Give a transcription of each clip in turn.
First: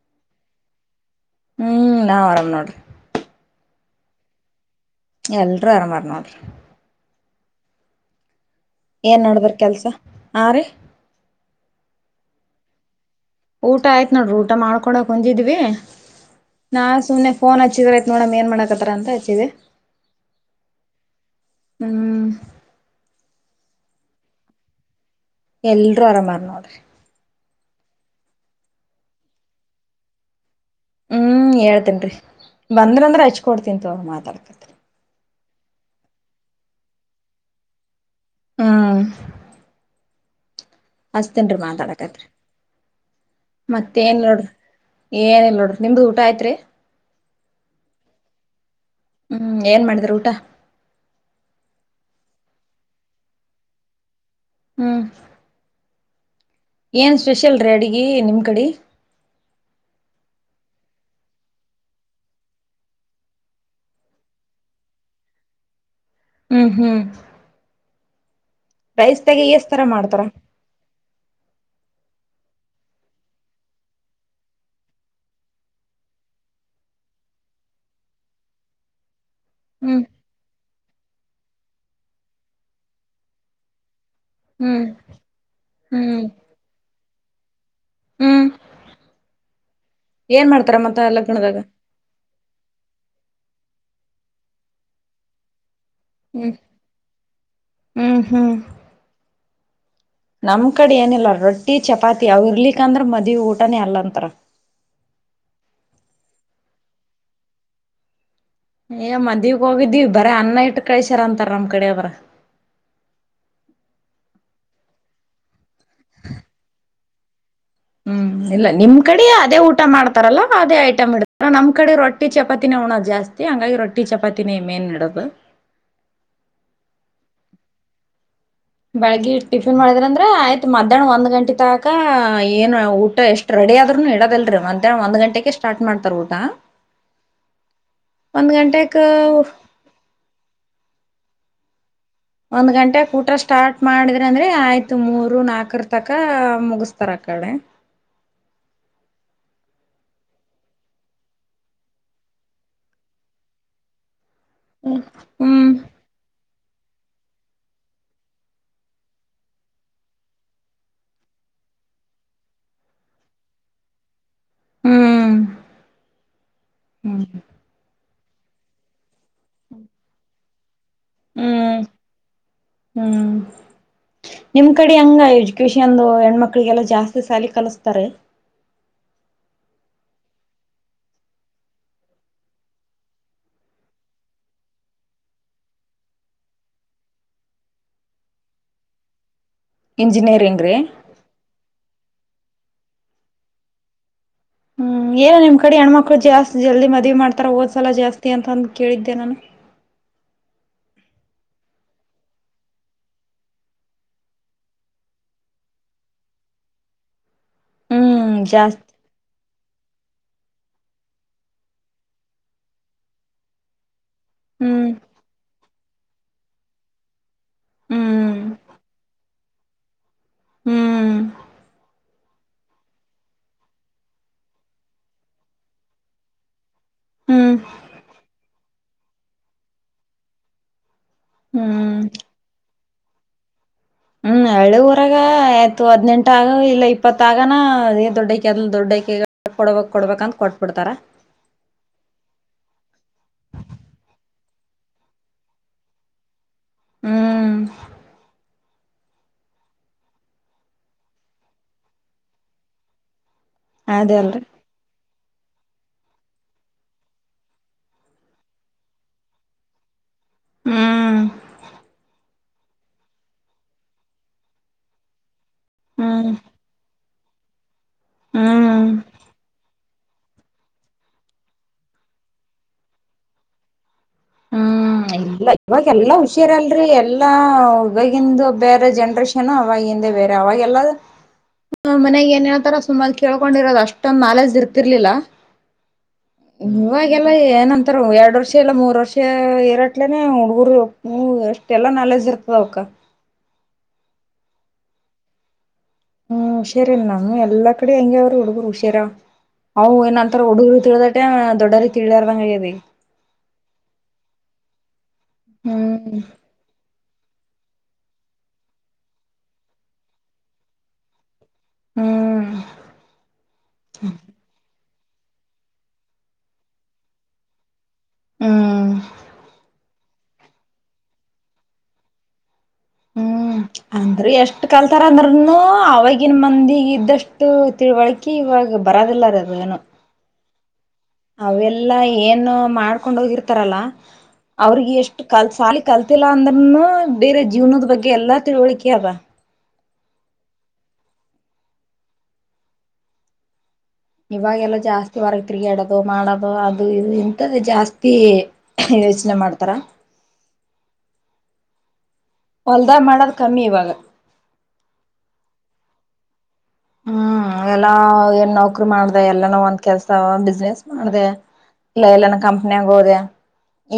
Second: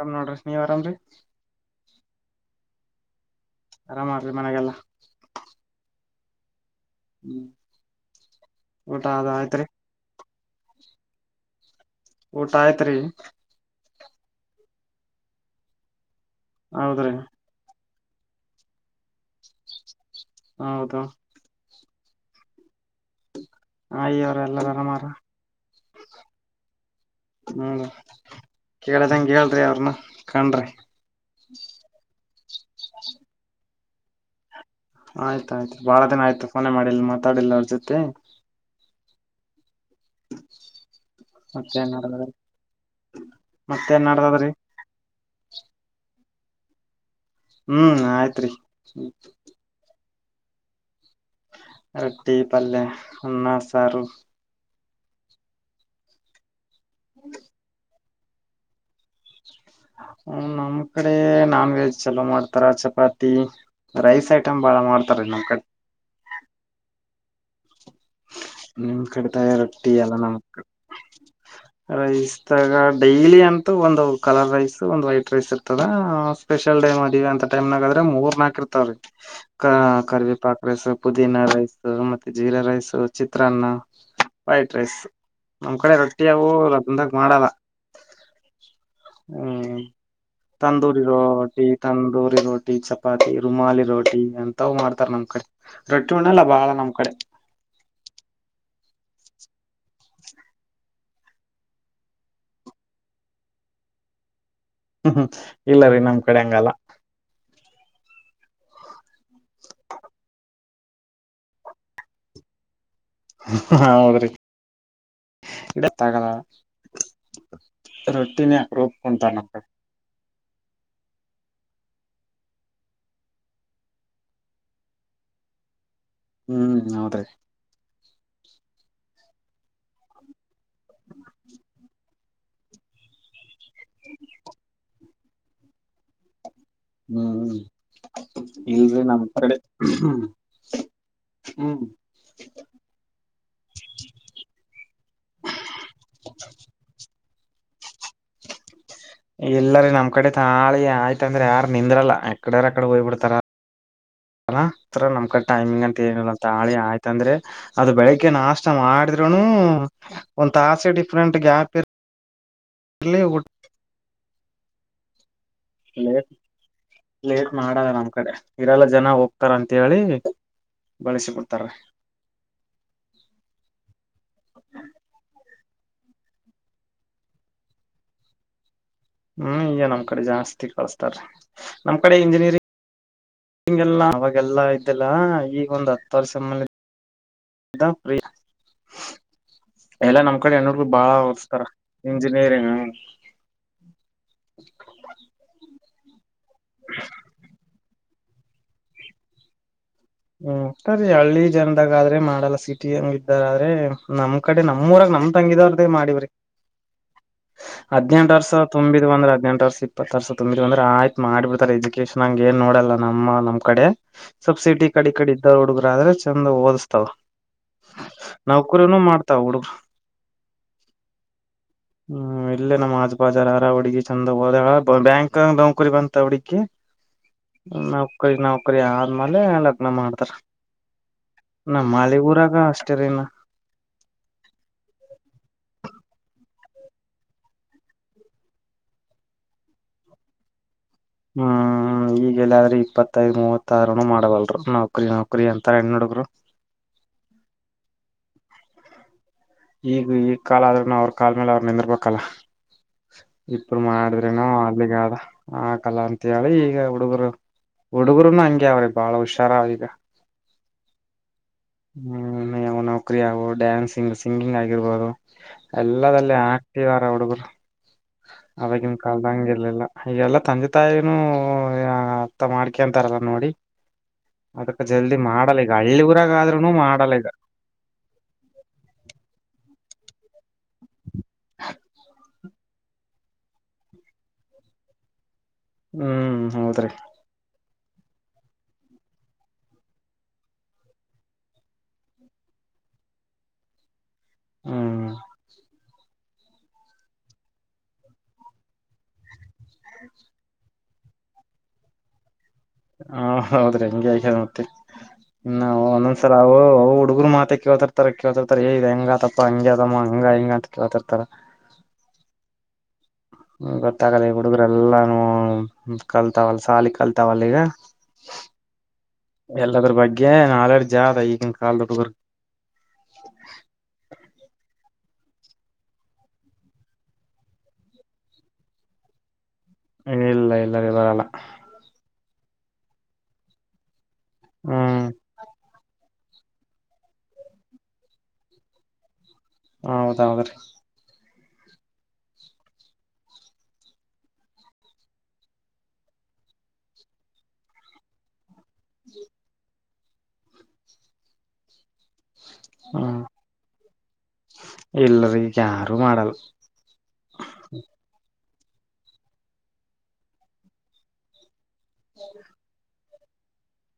ಆರ ನೋಡ್ರರಿ ಸ್ ನೀವ್ರಾಮ ರರಿ ಹ್ಮ್ ನಾವ್ ಆರಾಮ್ ನೋಡ್ರಿ ಅರಾಮ್ ಮಾಡ್ರಿ ಮನೆಗೆಲ್ಲಾ ಎಲ್ರೂ ಆರಾಮಾರ್ರೆ ನೋಡ್ರಿ ಹ್ಮ್ ಊಟ ಏನ್ ಅದ ನೆಡ್ದರ್ ಆಯ್ತ್ರಿ ಕೆಲ್ಸ ಆ ರೀ ಊಟ ಆಯ್ತ್ರಿ ಊಟ ಆಯ್ತು ನೋಡ್ರಿ ಊಟ ಮಾಡ್ಕೊಡೆ ಕುಂತಿದ್ವಿ ನಾ ಹೌದ್ರಿ ಸುಮ್ಮನೆ ಫೋನ್ ಹಚ್ಚಿದ್ರ ನೋಡಮ್ ಏನು ಮಾಡಕತ್ತರ ಅಂತ ಹಚ್ಚಿದೆ. ಆ ಹೌದು ಹ್ಮ್ ಆಯಿರು ಎಲ್ಲಾರು ಅರಾಮಾರ ಎಲ್ರೂ ಅರಾಮ್ ಅವ್ರೆ ನೋಡ್ರಿ ಕೇಳದಂಗೆ ಹೇಳ್ರಿ ಅವ್ರನ್ನ ಕಂಡ್ರೆ ಹ್ಮ್ ಹೇಳ್ತೇನ್ರಿ ಬಂದ್ರಂದ್ರೆ ಹಚ್ಕೊಡ್ತಿಂತತೋ ಮಾತಾಡ್ಕತರೆ ಆಯ್ತಾ ಆಯ್ತು ರೀ ಬಹಳ ದಿನ ಆಯ್ತು ಫೋನೆ ಮಾಡಿಲ್ಲ ಮಾತಾಡಿಲ್ಲ ಅವ್ರ ಜೊತೆ ಹಾ ಹಚ್ಚ್ತಿನ್ರಿ ಮತ್ತೇನ್ ಮಾತಾಡಕತ್ರಿ ನಡದದ್ರಿ ಮತ್ತೇನ್ ಇಲ್ ನೋಡ್ರಿ ಏನ್ ಇಲ್ಲ ನೋಡ್ ನಿಮ್ದು ಊಟ ಆಯ್ತ್ರಿ ಹ್ಮ್ ಆಯ್ತ್ರಿ ಹ್ಮ್ ಏನ್ ಮಾಡಿದ್ರು ಊಟ ರೊಟ್ಟಿ ಪಲ್ಲೆ ಅನ್ನ ಸಾರು ಹ್ಮ್ ಏನ್ ಸ್ಪೆಷಲ್ ರೀ ಅಡುಗೆ [unintelligible] ನಿಮ್ ಕಡೆ ಹ್ಮ್ ನಮ್ ಕಡೆ ನಾನ್ ವೆಜ್ ಚಲೋ ಮಾಡ್ತಾರ, ಚಪಾತಿ, ರೈಸ್ ಐಟಮ್ ಬಾಳ ಮಾಡ್ತಾರೀ ನಮ್ಮ್ ಕಡೆ. ಹ್ಮ್ ಹ್ಮ್ ನಿಮ್ ರೈಸ್ದಾಗೆ ಕಡಿತಾಯ ಎಸ್ ತರ ರೊಟ್ಟಿ ಎಲ್ಲ ಮಾಡ್ತಾರ ನಮಕ್ ರೈಸ್ಾಗ ಡೈಲಿ ಅಂತೂ ಒಂದು ಕಲರ್ ರೈಸ್ ಒಂದ ವೈಟ್ ರೈಸ್ ಇರ್ತದ ಸ್ಪೆಷಲ್ ಡೈ ಮದಿವಿ ಅಂತ ಟೈಮ್ನಾಗ ಆದ್ರ ಮೂರ್ ನಾಲ್ಕ ಇರ್ತವ್ರೀ ಹ್ಮ್ ಕರಿವಿ ಪಾಕ್ ರೈಸ್ ಪುದೀನ ರೈಸ್ ಮತ್ತೆ ಜೀರಾ ರೈಸ್ ಚಿತ್ರಾನ್ನ ವೈಟ್ ಹ್ಮ್ ರೈಸ್ ನಮ್ ಕಡೆ ಹ್ಮ್ ರೊಟ್ಟಿ ಯವು [inaudible] ಬಂದಾಗ ಮಾಡಲ್ಲ ಹ್ಮ್ ಹ್ಮ್ ಏನ್ ಮಾಡ್ತಾರ ಮತ್ತ ತಂದೂರಿ ಲಗ್ನದಾಗ ರೋಟಿ ತಂದೂರಿ ರೋಟಿ ಚಪ್ ಚಪಾತಿ ರುಮಾಲಿ ರೋಟಿ ಅಂತವ ಮಾಡ್ತಾರ ನಮ್ ಕಡೆ ರೊಟ್ಟಿ ಉಣ್ಣಲ್ಲ ಬಾಳ ನಮ್ ಕಡೆ ಹಾಂ ನಮ್ ಕಡೆ ಏನಿಲ್ಲ ರೊಟ್ಟಿ ಚಪಾತಿ ಅವರ್ಲಿಕ್ಕ ಅಂದ್ರ ಮದ್ವಿ ಊಟನೇ ಅಲ್ಲಂತರ ಹ್ಮ ಇಲ್ಲರಿೀ ನಮ್ ಕಡೆ ಹಂಗಲ್ಲ ಏ ಮದ್ಯಿಗೆ ಹೋಗಿದ್ದೀ ಬರೇ ಅನ್ನ ಇಟ್ಟು ಕಳ್ಸ್ಯಾರ ಅಂತಾರ ನಮ್ ಕಡೆ ಆದ್ರ ಹ ಹಾ ಹೌದ್ರಿ [inaudible] ಹ್ಮ್ ರೊಟ್ಟಿನೇ ಇಲ್ಲ ನಿಮ್ ಅಪರೂಪಕ್ ಕಡ ಉಣ್ತಾರ ನಮ್ ಅದೇ ಕಡೆ ಊಟ ಮಾಡ್ತ ತಾರಲ್ಲ ಅದೇ ಐಟಮ್ ಇಡತಾರ ನಮ್ಮ್ ಕಡೆ ರೊಟ್ಟಿ ಚಪಾತಿನೆ ಊಣ್ಣೂದ ಜಾಸ್ತಿ ಹಂಗಾಗಿ ರೊಟ್ಟಿ ಚಪಾನೆ ಮೇನ ಇಡೋದು ಹ್ಮ್ ಹೌದ್ರೀ ಬೆಳಗ್ಗಿ ಟಿಫಿನ್ ಮಾಡಿದ್ರ ಅಂದ್ರೆ ಆಯ್ತು ಮಧ್ಯಾಹ್ನ ಒಂದ ಗಟೆ ತಕ ಹ್ ಏನ್ ಊಟ ಎಷ್ಟ್ ರೆಡಿ ಆದ್ರುನು ಇಡೋದಲ್ರರಿ ಮಧ್ಯಾನ್ಹ ಒಂದ್ ಗಂಟೆಕೆ ಸ್ಟಾರ್ಟ್ ಮಾಡ್ತಾರ ಊಟ ಹ್ಮ್್ಮ್ ಒಂದ್ ಇಲ್ ಗಂಟೆಕ್ ನಮ್ಮ್ ಕಡೆ ಹ್ಮ ಹ್ಮ್ ಒಂದ್ ಗಂಟೆಕ್ ಊಟ ಸ್ಟಾರ್ಟ್ ಮಾಡಿದ್ರ ಅಂದ್ರೆ ಆಯ್ತು ಮೂರು ನಾಲ್ಕರ ತಕ [inaudible] ಇಲ್ಲರೀ ನಮ್ಮ ಕಡೆ ತಾಳಿ ಆಯ್ತಂದ್ರೆ ಯಾರ ನಿಂದ್ರಲ್ಲ ಎಕಡಾರಕಡೆ ಹೋಗ್ಬ ಬಿಡ್ತಾರ ಅಲ್ ನಮ್ ಹ್ಮ್ ಟೈಮಿಂಗ್ ಅಂತ [inaudible] ತಾಳಿ ಆಯ್ತಂದ್ರೆ ಅದು ಬೆಳಿಗ್ಗೆ ನಾಷ್ಟ ಮಾಡಿದ್ರೂ ನು ಒಂದ್ ತಾಸೆ ಡಿಫ್ರೆಂಟ್ ಗ್ಯಾಪ್ ಇರ ಇರ್ಲ್ಲ ಹ್ಮ್ ಲೇಟ್ ಹ್ಮ್ ಲೇಟ್ ಮಾಡಲ್ಲ ನಮ್ ಕಡೆ ಇರಲ್ಲ ಜನ ಹೋಗ್ ತಾರ್ ಅಂತೇಳಿ ಬಳಸಿಬಿಡ್ತಾರ ರಿ ಹ್ಮ್ ಹ್ಮ್ ಕ್ಯಷನ್ಂದು ಹೆಣ್ಮಕ್ಳಿಗೆಲ್ಲ ಜಾಸ್ತಿ ಸಾಲ ಕಲತಾರೆ ಹ್ಮ್ ಈಗ ನಮ್ ಕಡೆ ಜಾಸ್ತಿ ಕಳಸ್ತಾರೀ ನಮ್ ಕಡೆ ಇಂಜಿನಿಯರಿಂಗ್ ಹಂಗೆಲ್ಲ ಅವಾಗೆಲ್ಲಾ ಇದ್ದಿಲ್ಲ ಈಗ ಒಂದ್ ಹತ್ತು [inaudible] ವರ್ಷ ಫ್ರೀ ಎಲ್ಲಾ ನಮ್ ಕಡೆ ಇಂಜಿನಿಯರಿಂಗ್ ರೀ ಹೆಣ್ಣಡ್ಗುರ ಬಾಳ ಓದಸ್ತಾರ ಇಂಜಿನಿಯರಿಂಗ್ ಹ್ಮ್ ಹ್ಮ್ ಎನ್ ನಿಮ್ಮ ಕಡೆ ಹೆಣ್ಣ್ಮಕ್ಳು ಜಾಸ್ತಿ ಜಲ್ದಿ ಮದ್ವಿ ಮಾಡ್ತಾರ ಓದ ಸಲ ಜಾಸ್ತಿ ಅಂತ ಅಂದು ಕೇಳಿದ್ದೆ ನಾನು ಹ್ಮ್ ಸರಿೀ ಹಳ್ಳಿ ಜನದಾಗ ಆದ್ರೆ ಮಾಡಲ್ಲ ಸಿಟಿ ಹಂಗ್ದಾರ ಆದ್ರೆ ನಮ್ ಕಡೆ ನಮ್ಮೂಊರಾಗ ನಮ್ ತಂಗಿದವ್ರ್ದೇ ಮಾಡಿವ್ರಿ ಹದ್ೆಂಟ ಹ್ಮ್ ವರ್ಷ ಜಾಸ್ತಿ ತುಂಬಿದ್ ಅಂದ್ರೆ ಹದ್ಂಟ ವರ್ಷ ಇತ್ತು ಬರ್ಸ ತುಂಬ್ರ ಬಂದ್ರ ಆಯ್ತ ಮಾಡಿಬ ಬಿಡ್ತಾರೆ ಎಜುಕೇಶನ್ ಹಂಗ ಏನ್ ನೋಡಲ್ಲ ನಮ್ಮ ನಮ್ಮ ಕಡೆ ಸಬ್ಸಿಡಿಿ ಹ್ಮ್ ಕಡೆ ಕಡೆಡ್ದ ಹುಡು ಆದ್ರೆ ಚಂದ ಓದಿಸ್ತಲ್ ಹ್ಮ್ ನೌಕರಿನೂ ಮಾಡ್ತಾವ ಹುಡುಗ ಹ್ಮ್ ಹ್ಮ ಇಲ್ಲೇ ನಮ್ಮ್ ಆಜು ಬಾಜಾರರ ಹುಡುಗಿ ಚೆಂದ ಹೋಗೋದ ಬ್ಯಾಂಕ್ ಕು ಕುರಿ ಬಂತ ಅವಡಿ ಹ್ಮ್ ನೌಕರಿ ನೌಕರಿ ಆ ಮನೆ ಎಲ್ಲ ಮಾಡ್ತಾರೆ ನ ಹ್ಮ್ ಮಾಲಿಪುರಾಗ ಟೆರನಾ ಹ್ಮ್ ಹಳ್ಳಿಊರಾಗ ಆಯ್ತು ಹದ್ನೆಂಟ ಆಗ ಇಲ್ಲ ಇಪ್ಪತ್ತಾಗನಾ ಏ ದೊಡ್ಡಕಿ ಅದ ದೊಡ್ಡಕಿ ಕೊಡಬೇಕಕ್ ಕೊಡ್ಬೇಕಂತ ಕೊಟ್ಬಿಡ್ತಾರ ಹ್ಮ್ ಈಗಲ್ಲಾದ್ರೂ ಇಪ್ಪತ್ತೈದ್ ಮೂವತ್ತಾರನು ಮಾಡಬಲ್ರು ನೌಕರಿ ನೌಕರಿ ಅಂತ ಹೆಣ್ಣ ಹುಡುಗ್ರು. ಹ್ಮ್ ಈಗ ಈ ಕಾಲ ಆದ್ರೂನು ಅವ್ರ ಕಾಾಲ ಮೇಲೆ ಅವ್ರ ನಿಂದರ್ಬೇಕಲ್ಲ. ಇಪರು ಅದೇ ಮಾಡಿದ್ರನ ಅಲ್ರಿ [inaudible] ಆಕಲ್ಲ ಅಂತ ಹೇಳಿ ಈಗ ಹುಡುಗರು ಹುಡುಗರುನು ಹಂಗೆ ಅವ್ರಿ ಬಾಳ ಹುಷಾರ ಅವ ಈಗ. ಹ್ಮ್ ಹ್ಮ್ ಯಾವ ನೌಕರಿ ಆಗುವ ಡ್ಯಾನ್ಸಿಂಗ್ ಸಿಂಗಿಂಗ್ ಆಗಿರ್ಬೋದು. ಹ್ಮ್ ಎಲ್ಲದೆಲ್ಲ ಆಕ್ಟ್ ಆ [unintelligible] ಹುಡಗರ್ ಹ್ಮ್ ಆವಾಗಿನ ಕಾಲದಂಗ ಇರ್ಲಿಲ್ಲ. ಈಗೆಲ್ಲ ತಂದೆ ತಾಯಿನೂ ಅರ್ಥ ಮಾಡ್ಕಂತಾರಲ್ಲ ನೋಡಿ ಅದಕ್ಕ ಹ್ಮ್ ಜಲ್ದಿ ಇಲ್ಲ ಮಾಡಲ್ಲ ಈಗ ಇವಾಗ ಹಳ್ಳಿ ಎಲ್ಲಾ ಊರಾಗ ಹುಷಾರ ಆದ್ರೂನು ಅಲ್ರಿ ಮಾಡಲ್ಲ ಈಗ ಎಲ್ಲಾ ಇವಾಗಿಂದು ಬೇರೆ ಜನರೇಷನ್ ಅವಗ ಇದ ಬೇರೆ ಅವಾಗೆಲ್ಲ ಮನೆಗ್ ಏನ ಹೇಳ್ತಾರ ಸುಮ್ಮ ಕೇಳ್ಕೊಂಡಿರೋದು ಅಷ್ಟೊಂದ ನಾಲೆಜ್ ಇರ್ತಿರ್ಲಿಲ್ಲ. ಹ್ಮ್ ಹೌದ್ರಿ ಇವಾಗೆಲ್ಲ ಏನಂತ ಸರ್ ಎರಡು ವರ್ಷ ಇಲ್ಲ ಮೂರು ವರ್ಷ ರಟ್ಲೆನೆ ಹುಡುಗರು ಎಷ್ಟೆಲ್ಲಾ ನಾಲೆಜ್ ಇರ್ತದ ಅವ್ಕ್ಕ ಹ್ಮ ಹ್ಮ್ ಹುಷಾರಿಲ್ ನಾನು ಎಲ್ಲಾ ಕಡೆ ಹೆಂಗೆ ಅವರು ಹುಡುಗರು ಹುಷಾರ ಹ ಅವು ಏನಂತರ ಹುಡುಗರು ತಿಳದಟ ದೊಡ್ಡರಿಗೆ ತಿಳಲಾಯಾದಂಗೆ ಆಗಿತ್ತ. ಹಾ ಹೌದ್ರಿ ಹಂಗೆ ಆಗಿದ್ ಮತ್ತ ಇ ಹ್ಮ್ ಒಂದೊಂದ್ಸರ ಅವು ಅವು ಹುಡುಗರು ಮಾ ಅ ಕೇಳ್ತಿರ್ತಾರ ಕೇಳ್ತಿರ್ತಾರೆ ಏ ಇದೆ ಹೆಂಗತಪ್ಪ ಹಂಗ ಅದಮ್ಮ ಹಂಗಾ ಹಿಂಗ ಅಂತ ಕೇಳ್ತಿರ್ತಾರ ಹ್ಮ್ ಗೊತ್ತಾಗಲ್ಲ ಹುಡುಗರು ಎಲ್ಲಾ ಕಲ್ತಾವಲ್ಲ ಸಾಲಿ ಕಲ್ತಾವಲ್ಲ ಈಗ ಹ್ಮ್ ಎಲ್ಲಾದರ ಬಗ್ಗೆ ನಾಲೆಡ್ಜ ಈಗಿನ ಕಾಲದ ಹುಡುಗರು ಹ್ಮ್ ಅಂದ್ರೆ ಎಷ್ಟ್ ಕಲ್ ಆಥರಂದ್ರನು ಅವಗಿನ ಮಂದಿಗೆ ಇದ್ದಷ್ಟು ತಿಳುವಳಿಕೆ ಇವಾಗ ಬರೋದಿಲ್ಲರಿ ಅದ ಏನೋ ಹ ಇಲ್ಲ ಇಲ್ಲ ಸರಿ ಬರಲ್ಲ. ಏನು ಮಾಡ್ಕೊಂಡ ಹೋಗಿರ್ತಾರಲ್ಲ. ಅವ್ರಿಗೆ ಹ್ಮ್ ಎಷ್ಟ ಕಲತ್ ಸಾಲಿ ಕಲ್. ಗೊತ್ತಿಲ್ಲ ಅಂದ್ರನು ಬೇರೆ ಜೀವನದ ಬಗ್ಗೆ ಎಲ್ಲಾ ತಿಳುವಳಿಕೆ ಅದ. ಹೌದ ಹೌದೌದ್ರೀ. ಇವಾಗೆಲ್ಲ ಜಾಸ್ತಿ ಹೊರಗ ತಿರಗ್ಯಾಡೋದು ಮಾಡೋದು ಅದು ಇದು ಇಂತದೇ ಜಾಸ್ತಿ. ಯೋಚನೆ ಮಾಡ್ತಾರ. ಹೊಲದಾಗ ಹ್ಮ್ ಮಾಡೋದ ಕಮ್ಮಿ ಇವಾಗ. ರು ಮಾಡಲ. ಹ್ಮ್ ಎಲ್ಲಾ ಏನ ನೌಕರಿ. ರಿ ಮಾಡದೇ ಎಲ್ಲಾನ ಒಂದ ಕೆಲ್ಸ ಬಿಸ್ನೆಸ್ ಮಾಡದೇ. ಇಲ್ಲ ಎಲ್ಲನ ಕಂಪನ್ಯಾಗ ಹೋದೆ.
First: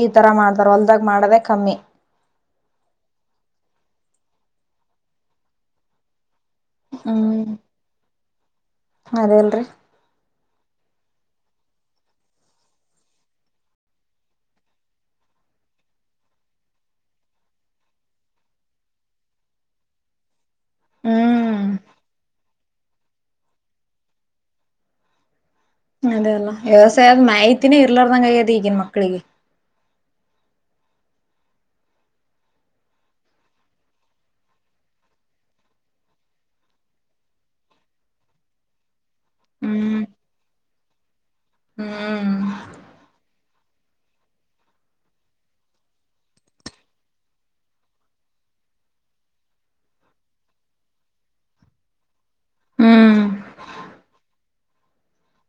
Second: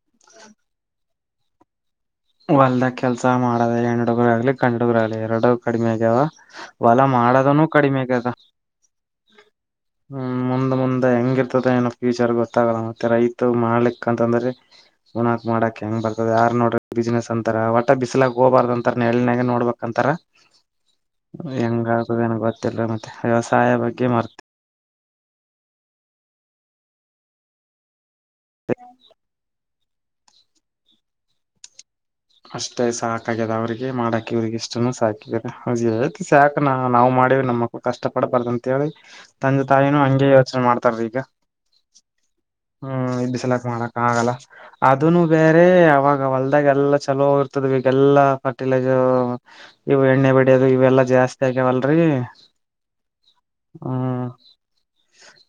ಈ ತರ ಮಾಡ್ತಾರ ಹೊಲ್ದಾಗ ಮಾಡದೇ. ಕಮ್ಮಿ. ಹೊಲದಾಗ ಕೆಲ್ಸ ಮಾಡದೇ ಹೆಣ್ಣ ಹುಡುಗರ ಆಗ್ಲಿ ಗಂಡು ಹುಡುಗರು ಆಗ್ಲಿ ಎರಡು ಕಡಿಮೆ ಆಗ್ಯಾವ. ಹೊಲ ಹ್ಮ್ ಮಾಡದನುೂ ಕಡಿಮೆ ಆಗೆದ. ಅದೇಲ್ರಿ. ಹ್ಮ್ ಮುಂದ್ ಮುಂದೆ ಹೆಂಗಿರ್ತದ ಏನೋ ಫ್ಯೂಚರ್ ಗೊತ್ತಾಗಲ್ಲ ಮತ್ತೆ ರೈತ ಮಾಡ್ಲಿಕ್ ಅಂತಂದ್ರ ಉಣಾಕ್ ಮಾಡಕ್ ಹೆಂಗ್ ಬರ್ತದ ಯಾರ್ ನೋಡ್ರ ಬಿಸಿನನೆಸ್ ಅಂತಾರ ಒಟ್ಟ ಬಿಸ್ಲಕ್ ಹೋಬಾರ್ದ ಅಂತಾರ ನೆಳ್ನಯಾಗ ನೋಡ್ಬಕ್ಂತಾರ ಹ್ಮ್ ಹೆಂಗ ಆಡ್ತದೆನೊ ಗೊ ಮತ್ತೆನ್ ಮತ್ತೆ ವ್ಯವಸಾಯ ಬಗ್ಗೆ ಮ ಅದೇ ಅಲ್ಲ ವ್ಯವಸಾಯದ್ ಮಾಹಿತಿನೇ ಇರ್ಲಾರ ಆಗೈದ್ ಈಗನ್ ಮಕ್ಕಳಿಗೆ ಅಷ್ಟೇ ಸಾಕಗ್ಯಾದ ಅವ್ರಿಗೆ ಮಾಡಕ್ ಇವ್ರಿಗೆ ಇಷ್ಟನು ಸಾಕಿದಿದ್ದಾರೆ ತಿ ಸಾಕ ನ ನಾವ್ ಮಾಡಿವಿ ನಮ್ಮ ಮಕ್ಳು ಕಷ್ಟ ಪಡ್ಬಾರ್ದ ಅಂತ ಹೇಳಿ ತಂದೆ ತಾಯಿನೂ ಹ್ಮ್ ಹಂಗೇ ಯೋಚನೆ ಮಾಡ್ತಾರ ಈಗ ಹ್ಮ್ ಹ್ಮ್ ಇ ಬಿಸಿಲಾಗ ಮಾಡಕ್ ಆಗಲ್ಲ ಅದುನು ಬೇರೆ ಅವಾಗ ಹೊಲ್ದಾಗ ಎಲ್ಲ ಚಲೋ ಇರ್ತದು ಈಗಲ್ಲಾ ಫರ್ಟಿಲೈಸರ್ ಇವು ಎಣ್ಣೆ ಬಡಿಯೋದು ಇವೆಲ್ಲಾ ಜಾಸ್ತಿ ಆಗ್ಯವಲ್ರರಿ ಹ್ಮ್ ಹ್ಮ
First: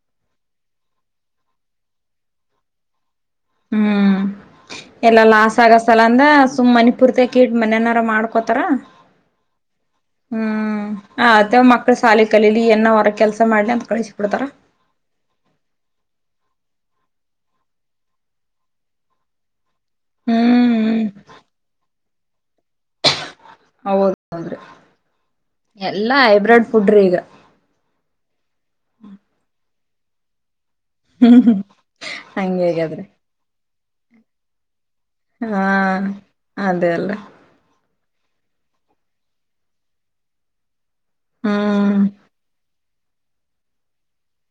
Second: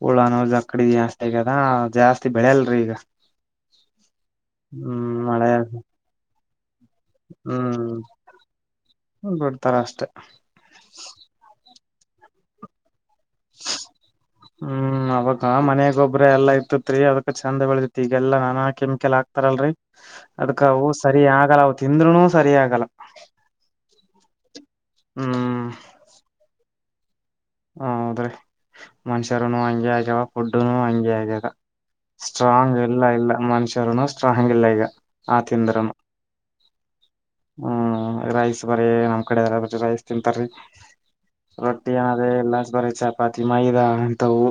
ಹುಳನೋ ಜಕಡಿ ಜಾಸ್ತಿ ಆಗ್ಯದ ಜಾಸ್ತಿ ಬೆಳೆಯಲ್ರಿ ಈಗ ಹ್ಮ್ ಹ್ಮ್ ಎಲ್ಲಾ ಮಳೆ ಲಾಸ್ ಆಗೋ ಸಂಬಂಧ ಸುಮ್ಮನೆ ಪೂರ್ತಿ ಕೀಡ್ ಹ್ಮ್ ಮನೆನಾರ ಮಾಡ್ಕೋತಾರ ಬಿಡ್ತಾರ ಅಷ್ಟೆ ಹ್ಮ್ ಅದ ಮ ಶಾಲಿ ಕಲಿಲಿ ಎನೋ ಹೊರ ಕೆಲ್ಸ ಮಾಡ್ಲಿ ಅಂತ ಕಳಿಸಿ ಬಿಡ್ತಾರ ಹ್ಮ್ ಅವಾಗ ಮನೆಗೊಬ್ರು ಎಲ್ಲ ಇ ಇತ್ರಿ ಅದಕ್ಕ ಚಂದ ಬೆಳದತಿ ಈಗಲ್ಲಾ ನಾನಾ ಕೆಮಿಕಲ್ ಹಾಕ್ತಾರಲ್ರರಿ ಅದ್ಕವು ಹ್ಮ್ ಸರಿ ಆಗಲ್ಲ ಅವು ತಿಂದ್ರುನು ಸರಿ ಆಗಲ್ಲ ಹೌದ್ ಹೌದ್ರಿ ಹ್ಮ್ ಎಲ್ಲಾ ಹೈಬ್ರಿಡ್ ಫುಡ್ರಿ ಹೌದ್ರೀ ಮನುಷ್ಯರುನು ಹಂಗೆ ಆಗ್ಯಾವ ಫುಡ್ ಹ ಹಂಗೆ ಹ್ಮ್ ಆಗೇದ ಹ್ಮ್ ಹಂಗೆ ಸ್ಟ್ರಾಂಗ್ ಹಾಗಾದ್ರೆ ಎಲ್ಲಾ ಇಲ್ಲ ಮನಷ್ಯ. ಯಾರುನ ಸ್ಟ್ರಾಂಗ್ ಇಲ್ಲ ಈಗ. ಆ ಹ. ತಿಂದ್ರನು ಅದೇ ಅಲ್ಲ. ಹ್ಮ್ ರೈಸ್ ಬರೇ ನಮ ಕಡೆ ಅದರಾಗ [unintelligible] ರೈಸ್ ತಿನ್ನತಾರಿ. ರೊಟ್ಟಿ ಹ್ಮ್ ಅನ್ನದೇ ಇಲ್ಲ ಬರಿ. ಚಪಾತಿ ಮೈದಾ ಅಂತವು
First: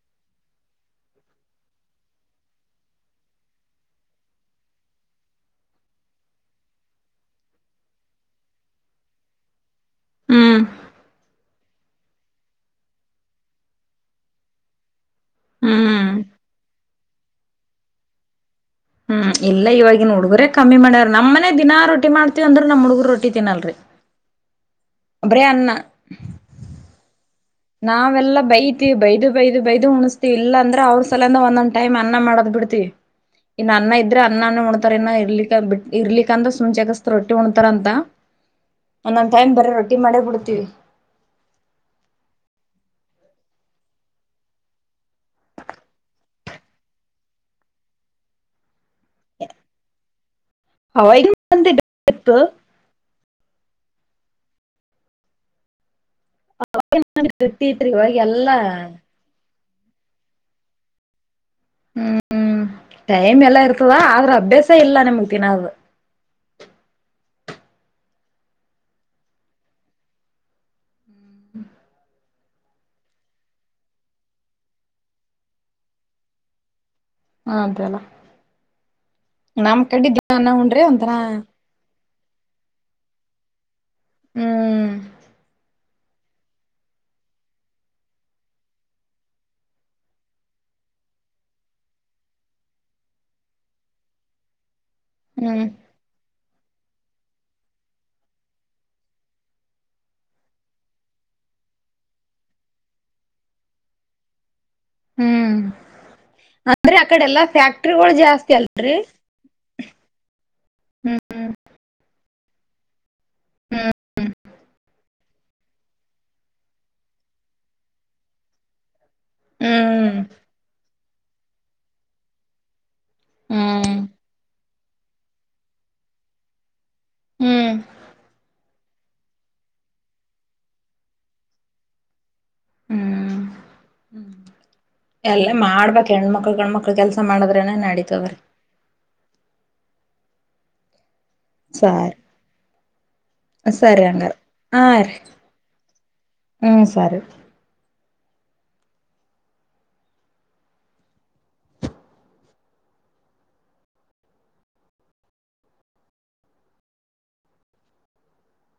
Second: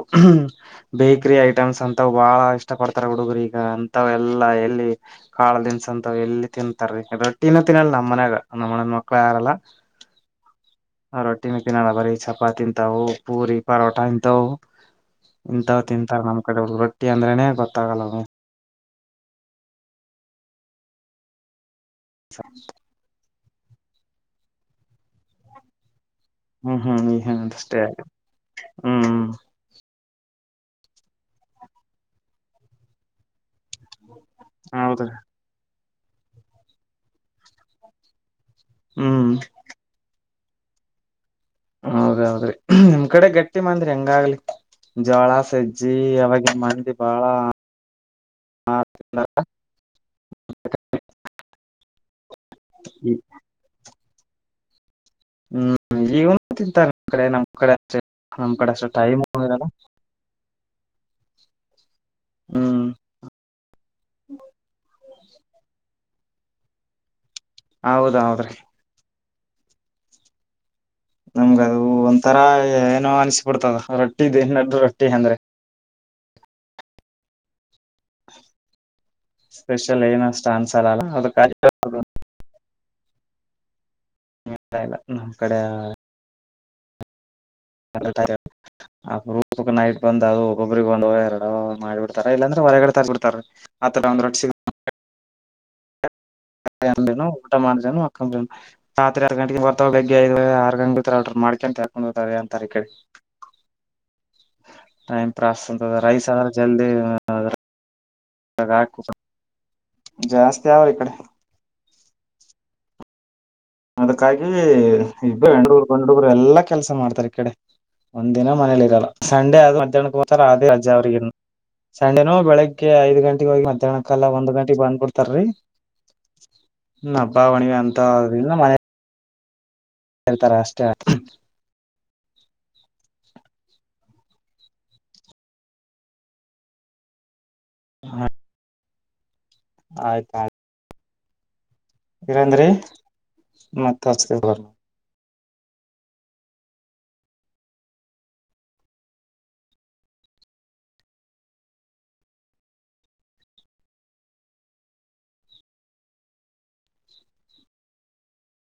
ಬೇಕ್ರಿ ಐಟಮ್ಸ್ ಅಂತವ ಬಾಳ ಇಷ್ಟ ಪಡ್ತಾರೆ ಹುಡುಗರು ಈಗ ಅಂತವ ಎಲ್ಲಾ ಎಲ್ಲಿ ಕಾಳ ದಿನಸ ಹಂತವ ಎಲ್ಲಿ ತಿನ್ನತರ ರಿ. ರೊಟ್ಟಿನ ತಿನ್ನಲ ನಮ್ಮ ಮನ್ಯಾಗ ನಮ್ಮ ಅಣ್ಣನ ಮಕ್ಕಳ ಯಾರಾರೆಲ್ಲ. ಹ್ಮ್ ರೊಟ್ಟಿ. ರೊಟ್ಟಿನ ತಿನ್ನಲ್ಲ ಬರಿ ಚಪಾತಿ ತಿಂತವು ಪೂರಿ ಪರೋಟಾ ಹಿಂತವು. ಹಿಂತವ ಹ್ಮ್ ತಿನ್ನತರ ನಮ್ಮ ಕಡೆ ಹುಡುಗರ. ರೊಟ್ಟಿ ಅಂದ್ರೇನೆ ಗೊತ್ತ ಆಗಲ್ಲದು. ಹ್ಮ್ ಇಲ್ಲ ಇವಾಗಿನ ಹುಡ್ಗುರೇ ಕಮ್ಮಿ ಮಾಡ್ಯಾರ ನಮ್ಮ ಮನ್ಯಾಗ ದಿನಾ ರೋ. ಟ್ಟಿ ಮಾಡ್ತಿವಿ ಅಂದ್ರ ನಮ್ಮ ಹುಡುಗರ ರೊ. ರೊಟ್ಟಿ ತಿನ್ನಲ್ಲರಿ. ಬರೇ ಅನ್ನ. ಹ್ಮ್ ಹ್ಮ ಹ್ಮ. ನಾವೆಲ್ಲಾ ಬೈತಿವಿ ಬೈದು ಬೈದು ಬೈದು ಉಣಸ್ತ. ಇಲ್ಲ ಅಂದ್ರೆ ಅವ್ರ ಸಲಂದ ಒಂದೊಂದ್ ಟೈಮ್ ಅನ್ನ ಮಾಡದ್ ಬಿಡ್ತಿವಿ ಇನ್ನ ಅನ್ನ ಇದ್. ಇದ್ರ ಅನ್ನಾನ ಉಣ್ತಾರೆನ ಹೌದ್ರಿ ಇರ್ಲಿಕ್ಕ ಬಿಟ್. ಇರ್ಲಿಕ್ಕ ಅಂದ್ರ ಜಕ್ಕಸ್ಥ ರೊಟ್ಟಿ ಹೊಣ್ತಾರಂತ. ಒಂದೊಂದ ಹ್ಮ್ ಟೈಮ್ ಬರೇ ರೋಟಿ ಮಾಡಿ ಬಿಡ್ ಹೇ ಹೌದಹೌದ್ರಿ ನಿಮ್ ಕಡೆ ಗಟ್ಟಿ ಮಂದ್ರಿ ಹೆಂಗಾಗ್ಲಿ ಜೋಳ ಸಜ್ಜಿ ಅವಾಗ ಮಂದಿ ಬಾಳ. [inaudible] ತ್ತು ಹ್ಮ್ ಹ್ಮ್ ಈಗುನ್ ತಿಂತಾರೆ ನಮ್ಮ್ ಗಟ್ಟಿ ಕಡೆ ನಮ್ಮ್ ಇತ್ರಿ ಕಡೆ ಇವಾಗ ನಮ್ ನಮ್ಮ ಎಲ್ಲಾ ಕಡೆ ಅಷ್ಟ ಟೈಮ್ ಇರಲ. ಹ್ಮ್ ಟೈಮ್ ಎಲ್ಲ ಇರ್ತದ ಆದ್ರ ಅಭ್ಯಾಸ ಇಲ್ಲ ನಿಮ್ಗ್ ತಿನದು. ಹೌದೌದ್ರಿ. ನಮ್ಗ ಅದು ಒ ತರ ಏನೋ ಅನಿಸಬಿಡ್ತದ ರೊಟ್ಟಿ [unintelligible] ರೊಟ್ಟಿ ಅಂದ್ರೆ. ಹ ಅಂತಲ್ಲ. ಸ್ಪೆಷಲ್ ಏನ ಅಷ್ಟ ಅನ್ಸಲ್ಲಲ್ಲ ಒಂಥರ ಅದಕ [unintelligible] ಇಲ್ಲ ಹ್ಮ್ ಇಲ್ಲ ನಮ್ಮ್ ಕಡೆ. [unintelligible] ಅಪರೂಪಕ ನೈಟ್ ಬಂದ ಅದು ಒಬ್ಬೊಬ್ರಗ್ ಒಂದ ಎರಡು ಮಾಡಿಬಿಡ್ತಾರ ಇಲ್ಲಾಂದ್ರೆ ಹೊರಗಡೆ ತಗ್ಬಿಡ್ತಾರ ಆತರ ಒಂದ್ ರೊಟ್ಟಿ. ಹ್ಮ್ ನು ಊಟ ಮಾಡೇನು ಅಕ್ಕನು ರಾತ್ರಿ ಆರ್ ಗಂಟಗ್ ಬರ್ತಾವ ಬೆಗ್ಗೆ ಐದ ಆರ್ ಗಂ ಬಿ್ರ ಆ ಮಾಡ್ಕೊಂತ ಹಾಕೊಂಡ್ ಹೋಗತ ಅಂತ ಈ ಕಡೆ ಟೈಮ್ ಹ್ಮ್ ಪ್ರಾಸ್ಂತ ರೈಸ್ ಆದ್ರ ಜಲ್ದಿಾ ಅಂದ್ರೆ ಆ ಕಡೆ ಎಲ್ಲಾ ಫ್ಯಾಕ್ಟ್ರಿಗಳು ಜಾಸ್ತಿ ಅಲ್ ಜಾಸ್ತಿ ಅವ್ರ ಕಡೆ ಅದಕ್ಕಾಗಿ ಇಬ [inaudible] ಗ್ ಹುಡುಗರು ಎಲ್ಲಾ ಕೆಲಸ ಮಾಡ್ತಾರೆ ಈ ಕಡೆ ಒಂದ ದಿನ ಮನೇಲಿ ಇರಲ್ಲ. ಸಂಡೇ ಆದದು ಹ್ಮ್ ಮಧ್ಯ್ಯಾುವರ್ ಆದ ರಜ್ ಅವರಿ ಸಂಡೆನೋ ಬೆಳಿಗ್ಗೆ ಐ ಗಂಟಗ ಮ್ಯಾಹನ ಹ್ಮ್ ಕಾಲ ಒಂದು ಗಂಟೆ ಬಂದ್ಬಡ್ತಾರಿ ಬ್ಬಾವಣಿವ ಹ್ಮ್ ಅಂತ ಮ ಹ ತ ರಾಷ್ಟ ಹ್ಮ್ ಹ್ಮ್ ಎಲ್ಲ ಮಾಡ್ಬೇಕು ಹೆಣ್ಮಕ್ಳ ಕಣ್ಮಕ್ಳ ಕೆಲ್ಸ ಮಾಡುದ್ರೇನ ನಡಿತವರ್ ಆಯ್ತ ಆ್ತ ಸರಿ ಮತ್ತ ಸರಿ ಅಂಗಲ್ ಹಚ್ತೇವ ತೋರಿ. ಆ ರ ಹ್ಮ ಸರಿ